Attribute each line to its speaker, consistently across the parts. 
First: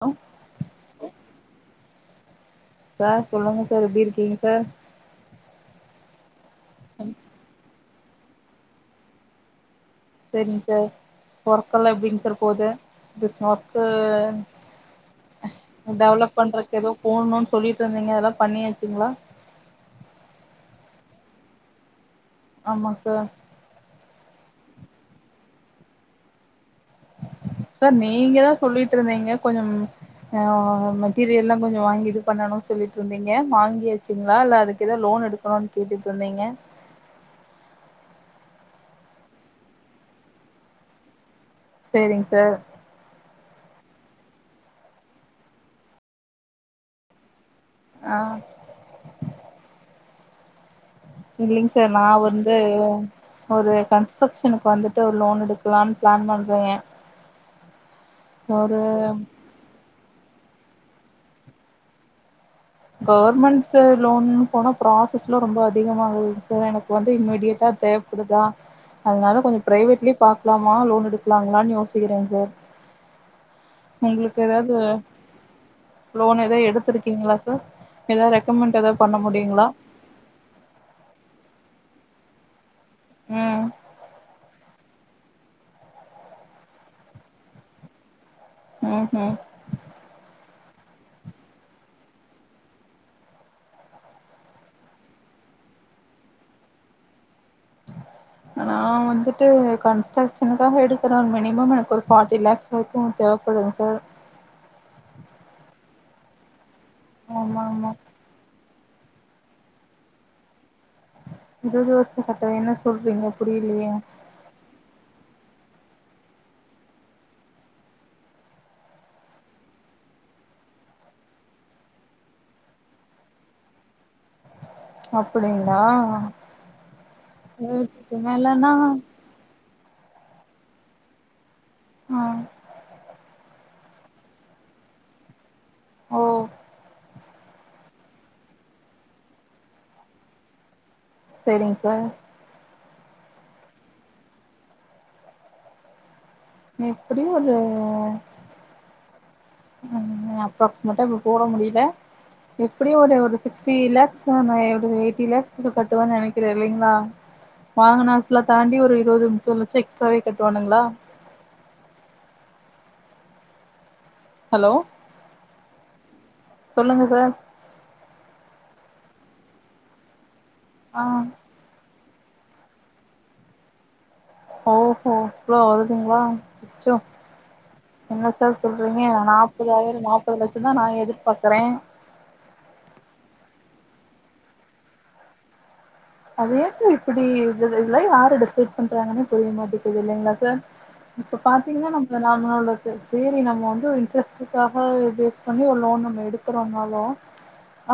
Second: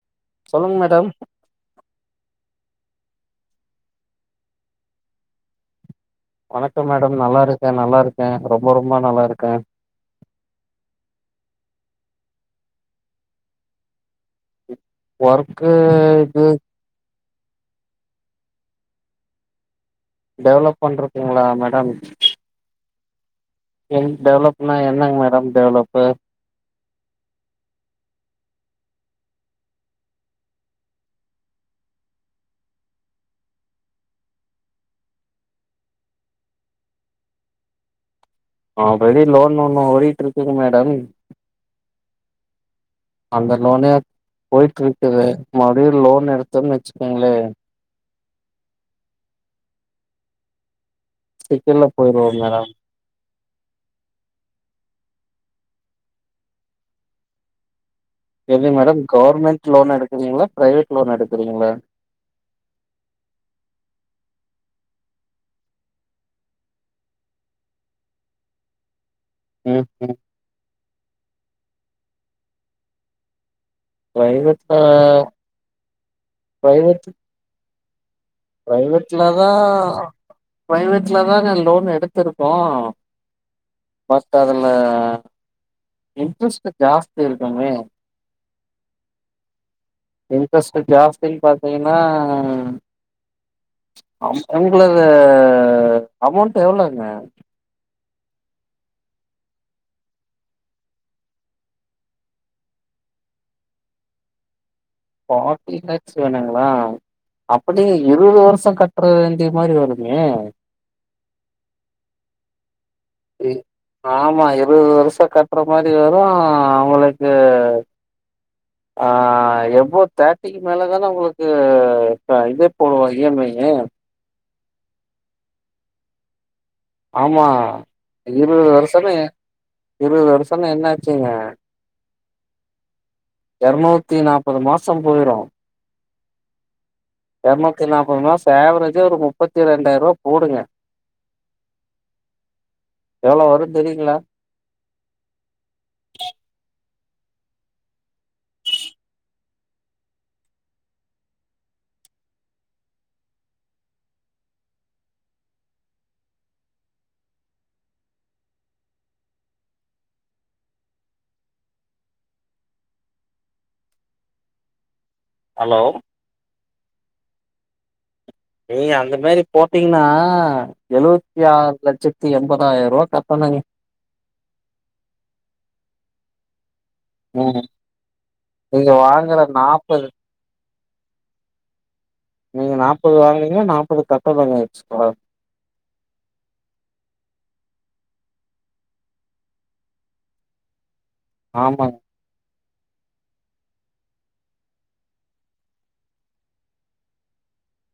Speaker 1: low
Speaker 2: சொல்லுங்க madam
Speaker 1: sir சொல்லுங்க sir எப்டி இருக்கீங்க சார்
Speaker 2: வணக்கம் மேடம் நல்லா இருக்கே நல்லா இருக்கே ரொம்ப ரொம்ப நல்லா இருக்கே
Speaker 1: செரிங்க சார் ஒர்க்கெல்லா எப்டிங் சார் போது இப்ப ஒர்க்கு
Speaker 2: ஒர்க்கு
Speaker 1: டெவலப்
Speaker 2: இது
Speaker 1: பண்றக்கு எதோ போணுன் சொல்லிட்ருந்தீங்க அதெல்லா பண்ணியாச்சுங்ளா
Speaker 2: டெவலப் பண்றக்குங்ளா மேடம்
Speaker 1: ஆமாங் சார்
Speaker 2: எங் டெவலப்னா என்னங்க மேடம் டெவலப்பு
Speaker 1: சார் நீங்க தா சொல்லிட்ருந்தீங்க கொஞ்சம் ஆ மெட்டீரியல்லா கொஞ்ச வாங்கி இது பண்ணணு சொல்லிட்ருந்தீங்க வாங்கியாச்சுங்களா இல்ல அதுக்க ஏதா லோன் எடு அப்பறோனு கேட்டுட்ருந்திங்க
Speaker 2: ஆப்படி லோன் ஒண்ணு ஓடிட்ருக்குங்க மேடம்
Speaker 1: சேரிங் சார்
Speaker 2: அந்த லோனே போயிட்ருக்கு மறுடியு லோன் எடுத்தம்னு வச்சுக்கோங்களே
Speaker 1: ஆ இல்லைங்
Speaker 2: சிக்கல்ல
Speaker 1: சார் நா
Speaker 2: போயிருவோ
Speaker 1: வந்து
Speaker 2: மேடம்
Speaker 1: ஒரு கன்ஸ்ட்ரக்ஷனுக்கு வந்துட்டு ஒரு லோன் எடுக்கலான் பிளான் பண்றே [inaudible]
Speaker 2: எது மேடம் கவர்மெண்ட் லோன் எடுக்குறீங்களா ப்ரைவேட் லோன் எடுக்குறீங்களா
Speaker 1: கவர்மெண்ட்டு லோன் போனா ப்ராசஸ்லா ரொம்ப அதிகமாகுதுங் சார் எனக்கு வந்து இம்மீடியட்டா தேவ அப்பிடிதா அதனால கொஞ்ச
Speaker 2: ம்
Speaker 1: ப்ரைவேட்லயே
Speaker 2: ம்
Speaker 1: பாக்கலாமா லோன் எடுக்கலாங்களான்னு யோசிக்கிறே சார் உங்களுக்கு
Speaker 2: பிரைவேட்ல
Speaker 1: எதாது லோன் எதா எடுத்துருக்கீங்களா சார் ஏதாவது ரெ
Speaker 2: ப்ரைவேட்ல தா ப்ரைவேட்லதாங்க லோன் எடுத்திருக்கோ
Speaker 1: ம்
Speaker 2: பஸ்ட்டு அதுல இன்ட்ரெஸ்ட்டு ஜாஸ்தி இருக்குமே
Speaker 1: ம் ம்
Speaker 2: இன்ட்ரெஸ்ட்டு ஜாஸ்தின்னு பாத்தீங்கன்னா அம் உங்களது அமௌண்ட் எவ்ளோங்க
Speaker 1: நா வந்துட்டு கன்ஸ்ட்ரக்ஷனுக்காக எடுக்கறே மினிமம் எனக்கு ஒரு ஃபார்ட்டி லாக்ஸ் வொர்கிங் தேவப்படுங் சார்
Speaker 2: ஃபாட்டி லாக்ஸ் வேணுங்களா
Speaker 1: ஆமா
Speaker 2: அப்படி
Speaker 1: ஆமா
Speaker 2: எப் இருவது வருஷோ கட்டுற வேண்டிய மாரி வருமே
Speaker 1: இருவது வருஷோ கட்ட வேண்ணா
Speaker 2: இ ஆமா இருவது வருஷோ கட்ற மாரி வெரு அவுங்களுக்கு ஆ எபோ தேட்டிக்கு மேல தான உங்களுக்கு இப்ப இதே போடுவான் இ எம் ஐ யே
Speaker 1: அப்படிங்களா
Speaker 2: ஆமா இருவது
Speaker 1: மேலனா
Speaker 2: வருஷன்னா இருவது வருஷன்னா என்னாச்சுங்க
Speaker 1: ஆ
Speaker 2: எறநூத்தி நாப்பது மாசம் போயிரு
Speaker 1: ஓ
Speaker 2: இரநூத்தி நாப்பது மாசோ ஆவ்ரேஜா ஒரு முப்பத்தி ரெண்டாயருவா போடுங்க
Speaker 1: சேரிங்க சார்
Speaker 2: எவ்ளோ வரு தெரியுங்களா
Speaker 1: எப்படியு ஒரு ம் ம் அப்ராக்சிமேட்டா இப்ப போட முடியல எப்படியு ஒரு ஒரு சிக்ஸ்டி லேக்ஸ் நா ஒரு எயிட்டி லேக்ஸ்கு கட்டுவேனு நெனைக்கிற இல்லைங்களா வாங்கன அசல தாண்டி ஒரு இருவது முப்பது லட்சோ எக்ஸ்ட்ராவே கட்டுவானுங்களா ஹலோ
Speaker 2: ஹலோ
Speaker 1: சொல்லுங்க சார்
Speaker 2: ஏய் அந்த மாரி போட்டீங்கன்னா
Speaker 1: ஆ
Speaker 2: எழுவத்தி ஆறு லட்சத் த்தி எம்பதாயருவா கட்டணுங்க
Speaker 1: ஓஹோ இவ்ளோ வருதுங்களா அச்சோ
Speaker 2: ம்
Speaker 1: என்ன சார்
Speaker 2: நீங்க
Speaker 1: சொல்றீங்க
Speaker 2: வாங்குற
Speaker 1: நாப்பதாயிர நாப்பது லட்சந்தா நா எதிர்பாக்குறே
Speaker 2: நீங்க நாப்பது வாங்கனீங்கன்னா நாப்பது கட்டணுங்க எக்ஸ்ட்ரா
Speaker 1: அத ஏ சார் இப்படி இது இதுலா யாரு டிசைட் பண்றாங்கன்னே புரிய மாட்டேக்குது இல்லைங்களா சார் இப்ப பாத்தீங்கன்னா
Speaker 2: ஆமாங்க
Speaker 1: நம் [unintelligible] சேரி நம்ம வந்து ஒரு இன்ட்ரெஸ்டுக்காக ஃபிக்ஸ் பண்ணி ஒரு லோன் நம்ம எடுக்குறோன்னாலு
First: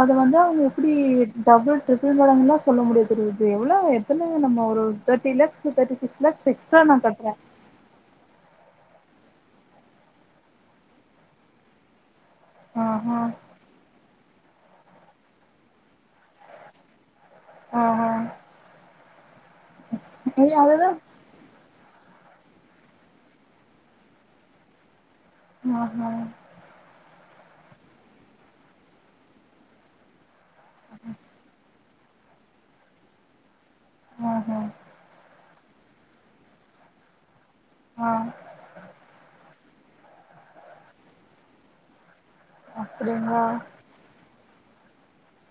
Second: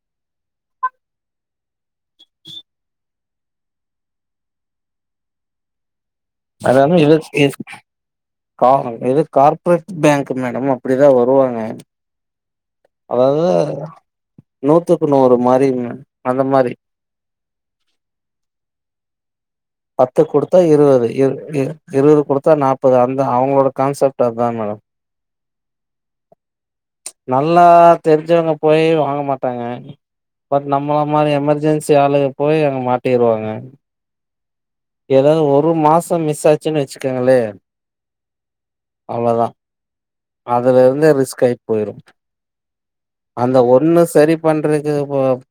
Speaker 1: அத வந்து அவுங்க எப்படி டபுள் ட்ரிபிள் மடங்கா சொல்ல முடியு இது எவ்ளோ எத்தன நம்ம ஒரு தேட்டி லேக்ஸ் தேட்டி சிக்ஸ் லக்ஸ் எக்ஸ்ட்டா நா கட்ற
Speaker 2: கார இது கார்ப்ரேட் பேங்க்கு மேடம் அப்டிதா வருவாங்க
Speaker 1: ஆஹா
Speaker 2: அதாவது நூத்துக்கு நூறு மாரிங்க அந்த மாரி
Speaker 1: ஆஹா
Speaker 2: பத்து
Speaker 1: ஏ
Speaker 2: குடுத்தா
Speaker 1: அதுதா
Speaker 2: இருவது இ இ இருவது குடுத்தா நாப்பது அந்த அவங்களோட கான்சப்ட் அதா மேடம்
Speaker 1: மா ஆ
Speaker 2: நல்லா தெரிஞ்சவங்க போய் வாங்க மாட்டாங்க பட் நம்மள மாரி எமெர்ஜென்ஸ் டியாளு போயி அங்க மாட்டிருவாங்க
Speaker 1: ஆஹா
Speaker 2: ஏதாது ஒரு மாசம் மிஸ் ஆச்சுன்னு வச்சுக்குங்களே
Speaker 1: ஆ
Speaker 2: அவ்ளதா அதுலருந்தே ரிஸ்க் ஆயி போயிரு
Speaker 1: அப்டிங்களா
Speaker 2: அந்த ஒண்ணு சரி பண்றக்கு போப்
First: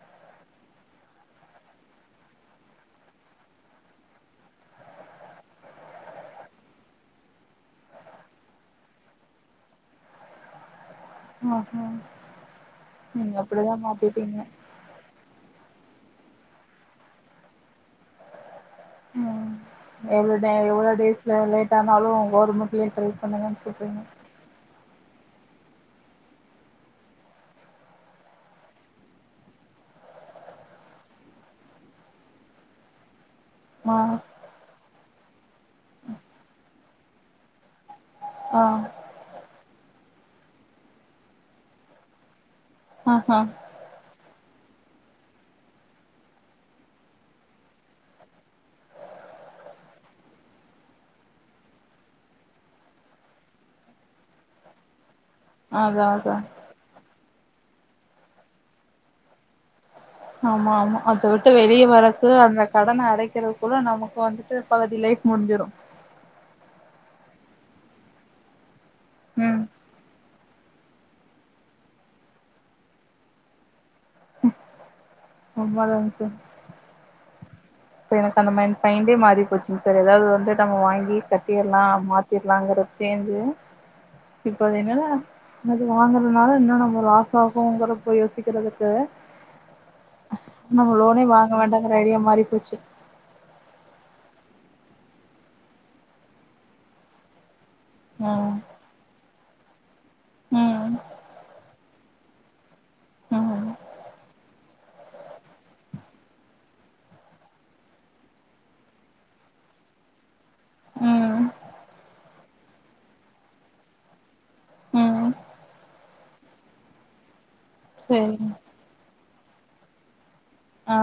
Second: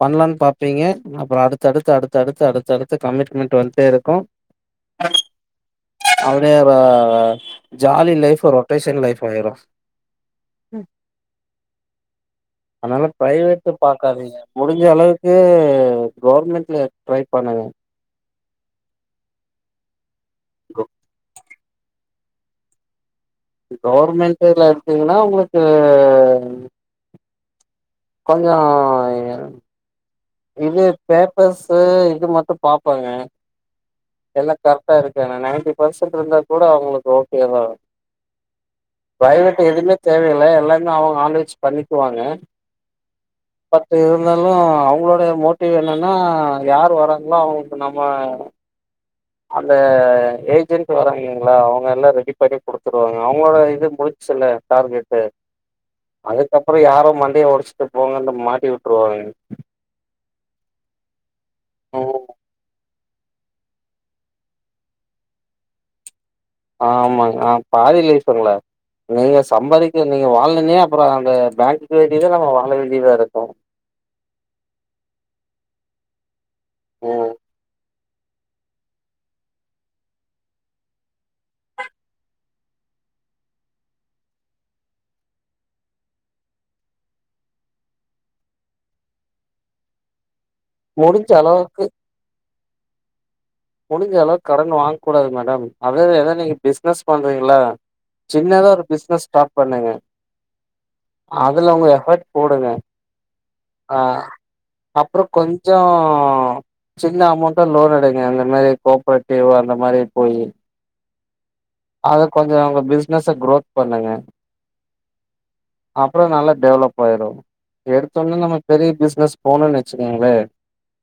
Speaker 2: பண்ணலான் பாப்பீங்க அப்ரோ அடுத்து அடுத்து அடுத்து அடுத்து அடுத்து அடுத்து கமிட்மெண்ட் டு்வெல்த்தேருக்கு அப்டியே ர ஜாலி லைஃப் ரொட்டேஷன் லைஃ ஆயிரு ம்
Speaker 1: ஆஹா
Speaker 2: அதனால
Speaker 1: நீங்க
Speaker 2: ப்ரைவேட்டு
Speaker 1: அப்டிதா
Speaker 2: பாக்காதீங்க
Speaker 1: மாட்டிட்டீங்க
Speaker 2: முடிஞ் முடிஞ்ச அளவுக்கு கவர்மெண்ட்ல ட்ரை பண்ணுங்க
Speaker 1: ம் எவ்ளோ டே எவ்ளோ டேஸ்ல லேட் ஆனாலு கவுர்மெண்ட்லயே ட்ரை பண்ணுங்கன்னு சொல்றீங்க
Speaker 2: கவுர்மெண்ட்டுல எடுத்தீங்கன்னா உங்களுக்கு கொஞ்சோ இது பேப்பர்ஸ்சு இது மட்டு பாப்பாய்ங்க
Speaker 1: மா
Speaker 2: எல்லா கரெக்டா இருக்கான நையண்டி பர்சென்ட் இருந்தா கூட அவங்களுக்கு ஓகே தா
Speaker 1: ஆ
Speaker 2: ப்ரைவ்வேட்டு எதுவுமே தேவையில்ல எல்லாமே அவங்க ஆள் வச்சு பண்ணிக்குவாங்க
Speaker 1: ஆஹா
Speaker 2: பத்து இருந்தாலு அவங்களோட மோட்டிவ் என்னன்னா யார் வறாங்களோ அவங்களுக்கு நம்ம அந்த ஏஜென்ட் வராங்களா அவங்க எல்லா ரெடி பண்ணி குடுத்துருவாங்க அவங்களோட இது முடிச் சில்ல டார்கெட்டு
Speaker 1: அதா அதா
Speaker 2: அப்பற யாரு மண்டய ஒடச்சுட்டு போங்கன்னு மாட்டி விட்ருவாங்க
Speaker 1: ஆமா ஆமா அத விட்டு வெளிய
Speaker 2: ம்
Speaker 1: வரக்கு அந்த கடன அடக்கிறக் குள்ள நமக்கு வந்துட்டு பகுதி லைஃப் முடிஞ்சிரு
Speaker 2: ஆமாங்க ஆ பாதி லைப்தானுகள நீங்க
Speaker 1: ம்
Speaker 2: சம்பாதிக்க நீங்க வாழனுனே அப்பற அந்த பேங்குக்கு வேண்டியதே நம்ம வாழ வேண்டியதா இருக்கு
Speaker 1: உண்மதாங்க சார்
Speaker 2: ஓ
Speaker 1: இப்ப எனக்கு அந்த மையின் மைண்டே மாறி போச்சிங்க சார் ஏதாவது வந்து நம்ம வாங்கி கட்டிர்லா மாத் திறலாங்கற சேஞ்சு இப்பது என்னனா அது வாங்குறதுனால இன்னு நம்ம லாஷ்சாகுங்றத போய் யோசிக்கிறதுக்கு நம்ம லோனே
Speaker 2: முடிஞ்ச
Speaker 1: வாங்க
Speaker 2: அளவுக்கு
Speaker 1: வேண்டாங்கிற ஐடியா மாறி போச்சு
Speaker 2: முடிஞ்ச அளவு கடன் வாங் கூடாது மேடம் அத எது ஏத நீங்க பிசினஸ் பண்றீங்கள
Speaker 1: ம்
Speaker 2: சின்னதா ஒரு பிசினஸ் ஸ்டார் பண்ணுங்க
Speaker 1: ம்
Speaker 2: அதுல உங்க எஃபர்ட் போடுங்க
Speaker 1: ம்
Speaker 2: ஆ அப்பற கொஞ்சோ சின்ன அமௌண்ட்டா லோன் எடுங்க அந்த அத மாரி கோப்ரட்டிவ் அந்த மாரி போயி
Speaker 1: ம்
Speaker 2: அத கொஞ்சோ உங்க பிசினஸ்ஸ குரோத் பண்ணுங்க
Speaker 1: ம்
Speaker 2: அப்பற நல்லா டெவலப் ஆயிரு எடுத்தொட்ன
Speaker 1: சரிங்க
Speaker 2: நம்ம பெரிய பிசினஸ் போணனு வச்சுக்கோங்களே
Speaker 1: ஆ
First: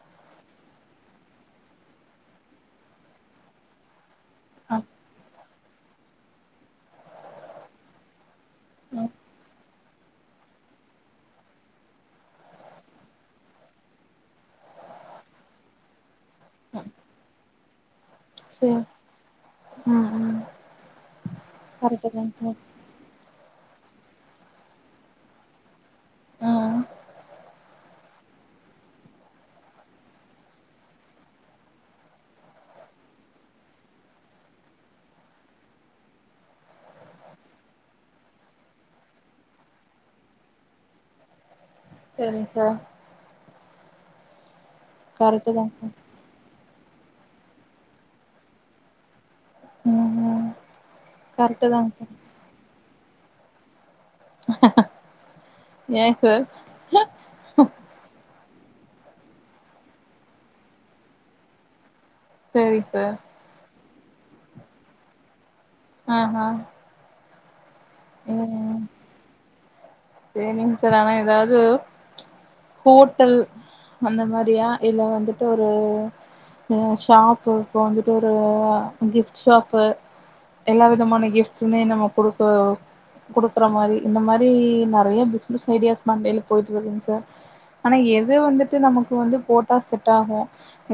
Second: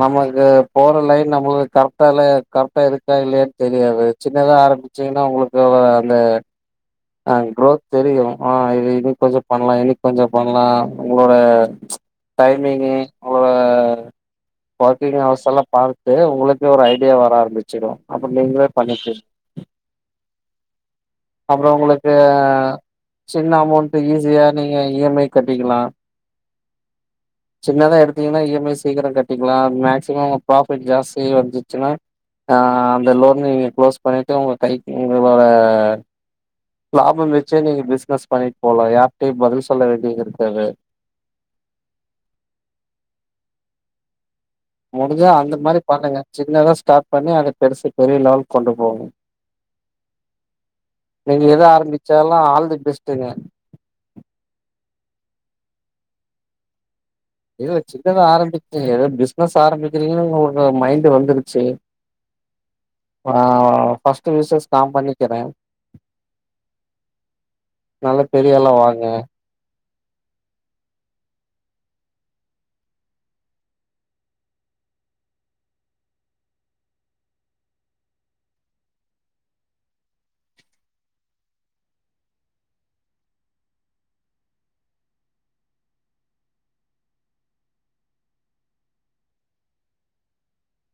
Speaker 2: நமக்கு போற லைன் நம்மளுக்கு கரெக்டால கரெக்டா இருக்கா இல்லயானு தெரியாது சின்னதா
Speaker 1: ஆ
Speaker 2: ஆரம்பிச்சிங்ன்னா உங்களுக்கு அந்த ஆ க்ரோத் தெரியு ஆ இது
Speaker 1: ம்
Speaker 2: இனி கொஞ்சோ பண்ணலா இனி கொஞ்சோ பண்ணலா உங்களோட டைமிங்கு அவ்ளோ ஒர்கிங் ஹவர்ஸ் எல்லா பாத்து உங்களுக்கே ஒரு
Speaker 1: ம்
Speaker 2: ஐடியா வர ஆரம்பிச்சிடு அப்பற நீங்களே பண்ணிகு
Speaker 1: அ ஆ
Speaker 2: அப்பற உங்களுக்கு ஆ சின்ன அமௌண்டு ஈஸியா நீங்க இ எம் ஐ கட்டிகிலா
Speaker 1: [inaudible]
Speaker 2: சின்னதா எடுத்தீங்கன்னா இ எம் ஐ சீக்கிர கட்டிக்கலா மேக்சிமம் ப்ராஃபிட் ஜாஸ்தி வந்துச்சுன்னா ஆ அந்த லோனு நீங்க குளோஸ் பண்ணிட்டு உங்க கைகு உங்களோட லாபம் வச்சே நீங்க பிசினஸ் பண்ணிட்டு போலா யார்ட்டயு பதில் சொல்ல வேண்டி இருக்காது
Speaker 1: செரிங் சார்
Speaker 2: முடிஞ்சா
Speaker 1: கரெக்ட்
Speaker 2: அந்த மாரி
Speaker 1: தான்க்கா
Speaker 2: பண்ணுங்க சின்னதா ஸ்டார்ட் பண்ணி அத பெருசு பெரிய லெவல்கு கொண்டு போங்க
Speaker 1: ம் ம்
Speaker 2: நீங்க எத
Speaker 1: கரெக்ட் தான்க்கா
Speaker 2: ஆரம்பிச்சாலு ஆல் த பெஸ்ட்டுங்க
Speaker 1: ஏக்கு
Speaker 2: ஏதோ சின்னதா ஆரம்பிச்சு ஏதோ பிசனஸ் ஆரம்பிக்கிரிங்கணு ஒரு மைண்டு வந்துருச்சு
Speaker 1: செரி சார்
Speaker 2: ஆ ஃபர்ஸ்ட்டு விசஸ் நா பண்ணிக்கிறே
Speaker 1: ஆஹா
Speaker 2: நல்லா பெரியாலா வாங்க
Speaker 1: சேரிங் சார் ஆனா எதாது ஹோட்டல் அந்த மாரியா இல்ல வந்துட்டு ஒரு ம் ஷாப்பு இப்போ வந்துட்டு ஒரு கிஃப்ட் ஷாப்பு எல்லா விதமான கிஃப்ட்ஸுமே நம்ம குடுக்க குடுக்குற மாரி இந்த மாரி நெறைய பிஸ்னஸ் ஐடியாஸ் மண்டைல போயிட்ருக்குங்க சார் ஆனா எது வந்துட்டு நமக்கு வந்து போட்டா செட்டாகு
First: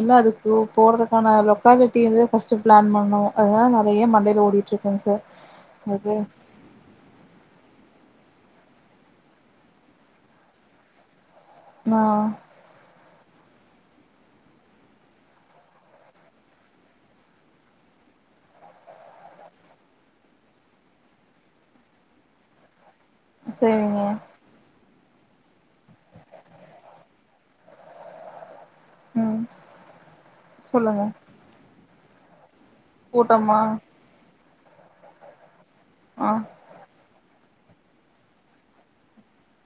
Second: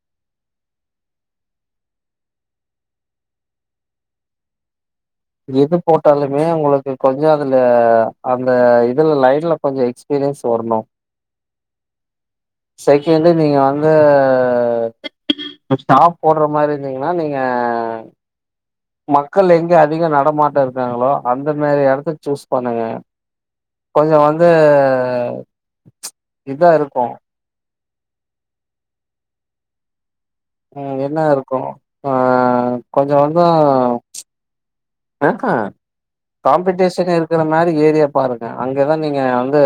Speaker 1: எல்லா அதுக்கு போட்றதுக்கான லொக்காலிட்டி வந்து ஃபஸ்ட்டு பிளான் பண்ணோ அதனால நெறைய மண்டையில ஓடி ட்ருக்குங்கு சார்
Speaker 2: எது
Speaker 1: அது
Speaker 2: போட்டாலுமே உங்களுக்கு கொஞ்ச அதுல அந்த இதுல லைன்ல கொஞ்ச எக்ஸ்பீரியன்ஸ் வரணு
Speaker 1: ஆ
Speaker 2: செகண்டு நீங்க வந்து ஸ்டாப் போட்ற மாரி இருந்தீங்கனா நீங்க மக்கள் எங்க அதிகோ நடமாட்டோ இருக்காங்களோ அந்த மாரி எடத்த சூஸ் பண்ணுங்க
Speaker 1: சேரிங்க
Speaker 2: கொஞ்சோ வந்து இதா இருக்கு
Speaker 1: ம்
Speaker 2: ம்
Speaker 1: சொல்லுங்க
Speaker 2: என்னா இருக்கு ஆ கொஞ்சோ கொஞ்சோ
Speaker 1: கூட்டமா
Speaker 2: ஏக்கா
Speaker 1: ஆ
Speaker 2: காம்பட்டீஷன் இருக்குற மாரி ஏரியா பாருங்க அங்கதா நீங்க வந்து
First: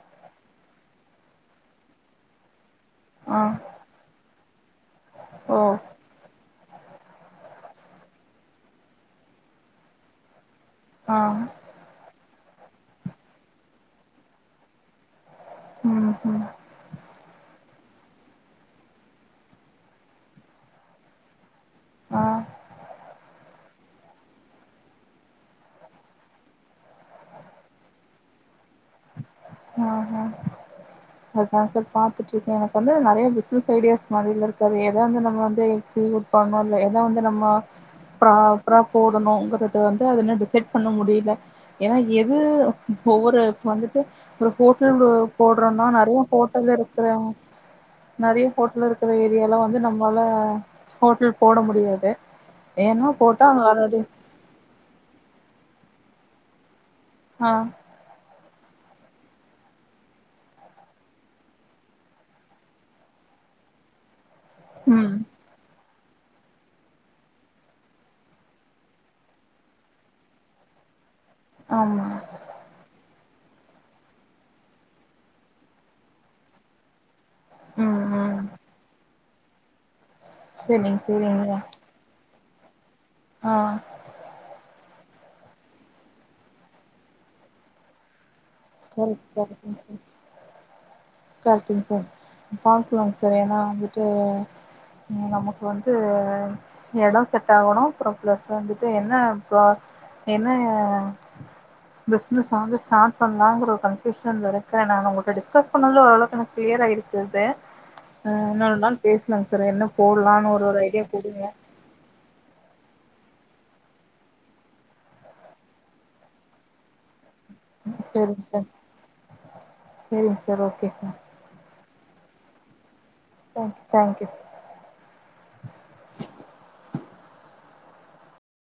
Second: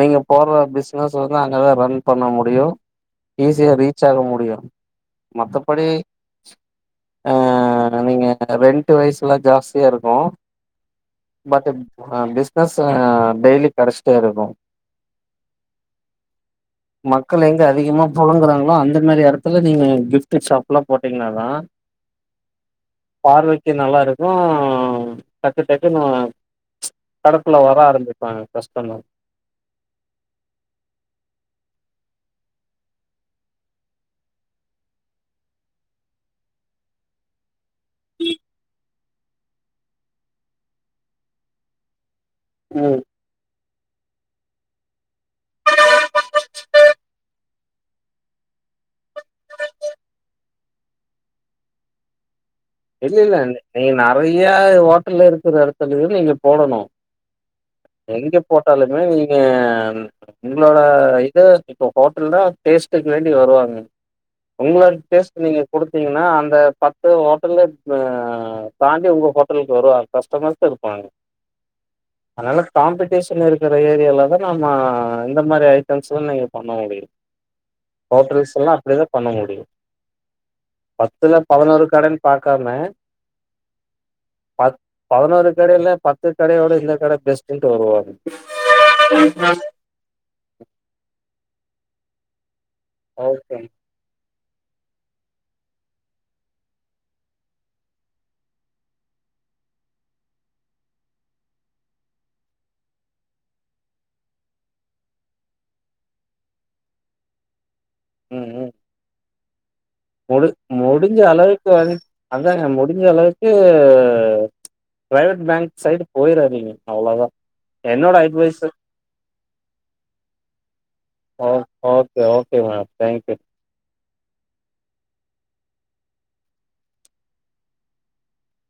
Speaker 2: நீங்க போட்ற பிசினஸ் வந்து அங்கதா ரன் பண்ண முடியு
Speaker 1: ஆ
Speaker 2: ஈஸியா ரீச் ஆக முடியு
Speaker 1: ஓ
Speaker 2: மத்தபடி அ நீங்க ரெண்ட்டு வயசுலா ஜாஸ்தியா இருக்கோ
Speaker 1: ஆ
Speaker 2: பட்டு பிசினஸ் அ டெய்லியு கெடச்சுட்டே இருக்கோ
Speaker 1: ம்ஹு
Speaker 2: மக்கள் எங்க அதிகமா பொழங்குறாங்களோ அந்த மாரி எடத்துல நீங்க கிஃப்டு ஷாப்புலா போட்டீங்கனாதா
Speaker 1: ஆ
Speaker 2: பார்வைக்கு நல்லா இருக்கோ டக்கு டக்குனு கடுப்புள வர ஆரம்பிப்பாங்க கஷ்டமர்
Speaker 1: ஆ ஹா அதா சார் பாத்துட்ருக்க எனக்கு வந்து நறைய பிசினஸ் ஐடியாஸ் மாரிலா இருக்காது எதாந்து நம்ம வந்து ஃப்ரீ உட் பண்ணோல எதா வந்து நம்மோ ப்ராப்ரா போடணுங்கறத வந்து அது இன்னோ டிசைட் பண்ண முடியுல ஏன்னா எது
Speaker 2: ம்
Speaker 1: ஒவ்வோரு வந்துட்டு ஒரு ஹோட்டல் போடுறோனா நறைய ஹோட்டல் இருக்குறங் நறைய ஹோட்டல் இருக்குற ஏரியால வந்து நம்மால ஹோட்டல் போட முடியாது ஏன்னா
Speaker 2: இல்ல இல்ல
Speaker 1: போட்டா அங்க ஆல்ரெடி
Speaker 2: நீங்க நறைய ஹோட்டல்ல இருக்குற எடத்துலயு நீங்க போடனோ
Speaker 1: ஆ
Speaker 2: எங்க போட்டாலுமே நீங்க எங்களோட இத இப்போ ஹோட்டல்னா டேஸ்ட்டுக்கு வேண்டி வருவாங்க உங்களோட
Speaker 1: ம்
Speaker 2: டேஸ்ட் நீங்க குடுத்தீங்கன்னா அந்த பத்து ஹோட் டல அ தாண்டி உங்க ஹோட்டலுக்கு வருவாங்க கஸ்டமர்ஸு இருப்பாங்க
Speaker 1: ஆமாங்க
Speaker 2: அதனால காம்படிஷன் இருக்குற ஏரியால தா நம்மா இந்த மாரி ஐட்டம்ஸ்லா நீங்க பண்ண முடியு
Speaker 1: ம் ம்
Speaker 2: ஹோட்டல்ஸ்லா அப்புடிதா பண்ண முடியு
Speaker 1: செரிங்க
Speaker 2: பத்துல
Speaker 1: செரிங்க
Speaker 2: பதனோரு கடன் பாக்காம
Speaker 1: ஆ
Speaker 2: பத் பதனோரு கடயுல பத்து கடையோட இந்த கட பெஸ்ட்டுன்டு வருவாங்க
Speaker 1: சரிங்க சரிங்க சார் கரக்ட்டுங்க சார் பாக்கலாங்க சார்
Speaker 2: ஓகே
Speaker 1: ஏன்னா வந்துட்டு நமக்கு வந்து எடோ செட் ஆகோணோ அப்புறோ பிளஸு வந்துட்டு என்ன ப என்ன பிஸ்னஸ் வந்து ஸ்டார்ட் பண்லாங் ஷோ கன்ஃபூஷயன்ல இருக்கே நாங்க உங்ககிட்ட டிஸ்கஸ் பண்ணதுல ஓரளவுக்கு கிளியரா இருக்குது ஆ
Speaker 2: ம் ம்
Speaker 1: இன்னோரு நாள் பேசலாங்க சார் என்ன
Speaker 2: முடி
Speaker 1: போடலாம்னு ஒரு ஒரு ஐடியா
Speaker 2: முடிஞ்ச
Speaker 1: குடுங்க
Speaker 2: [unintelligible] அதாங்க முடிஞ்ச அளவுக்கு ப்ரைவேட் பேங்க் சைடு போயிறாதீங்க அவ்ளோதா என்னோட
Speaker 1: சரிங்க சார்
Speaker 2: அட்வைஸு
Speaker 1: சரிங்க சார் ஓகே சார்
Speaker 2: ஓ okay okay madam thank you
Speaker 1: thank thank you sir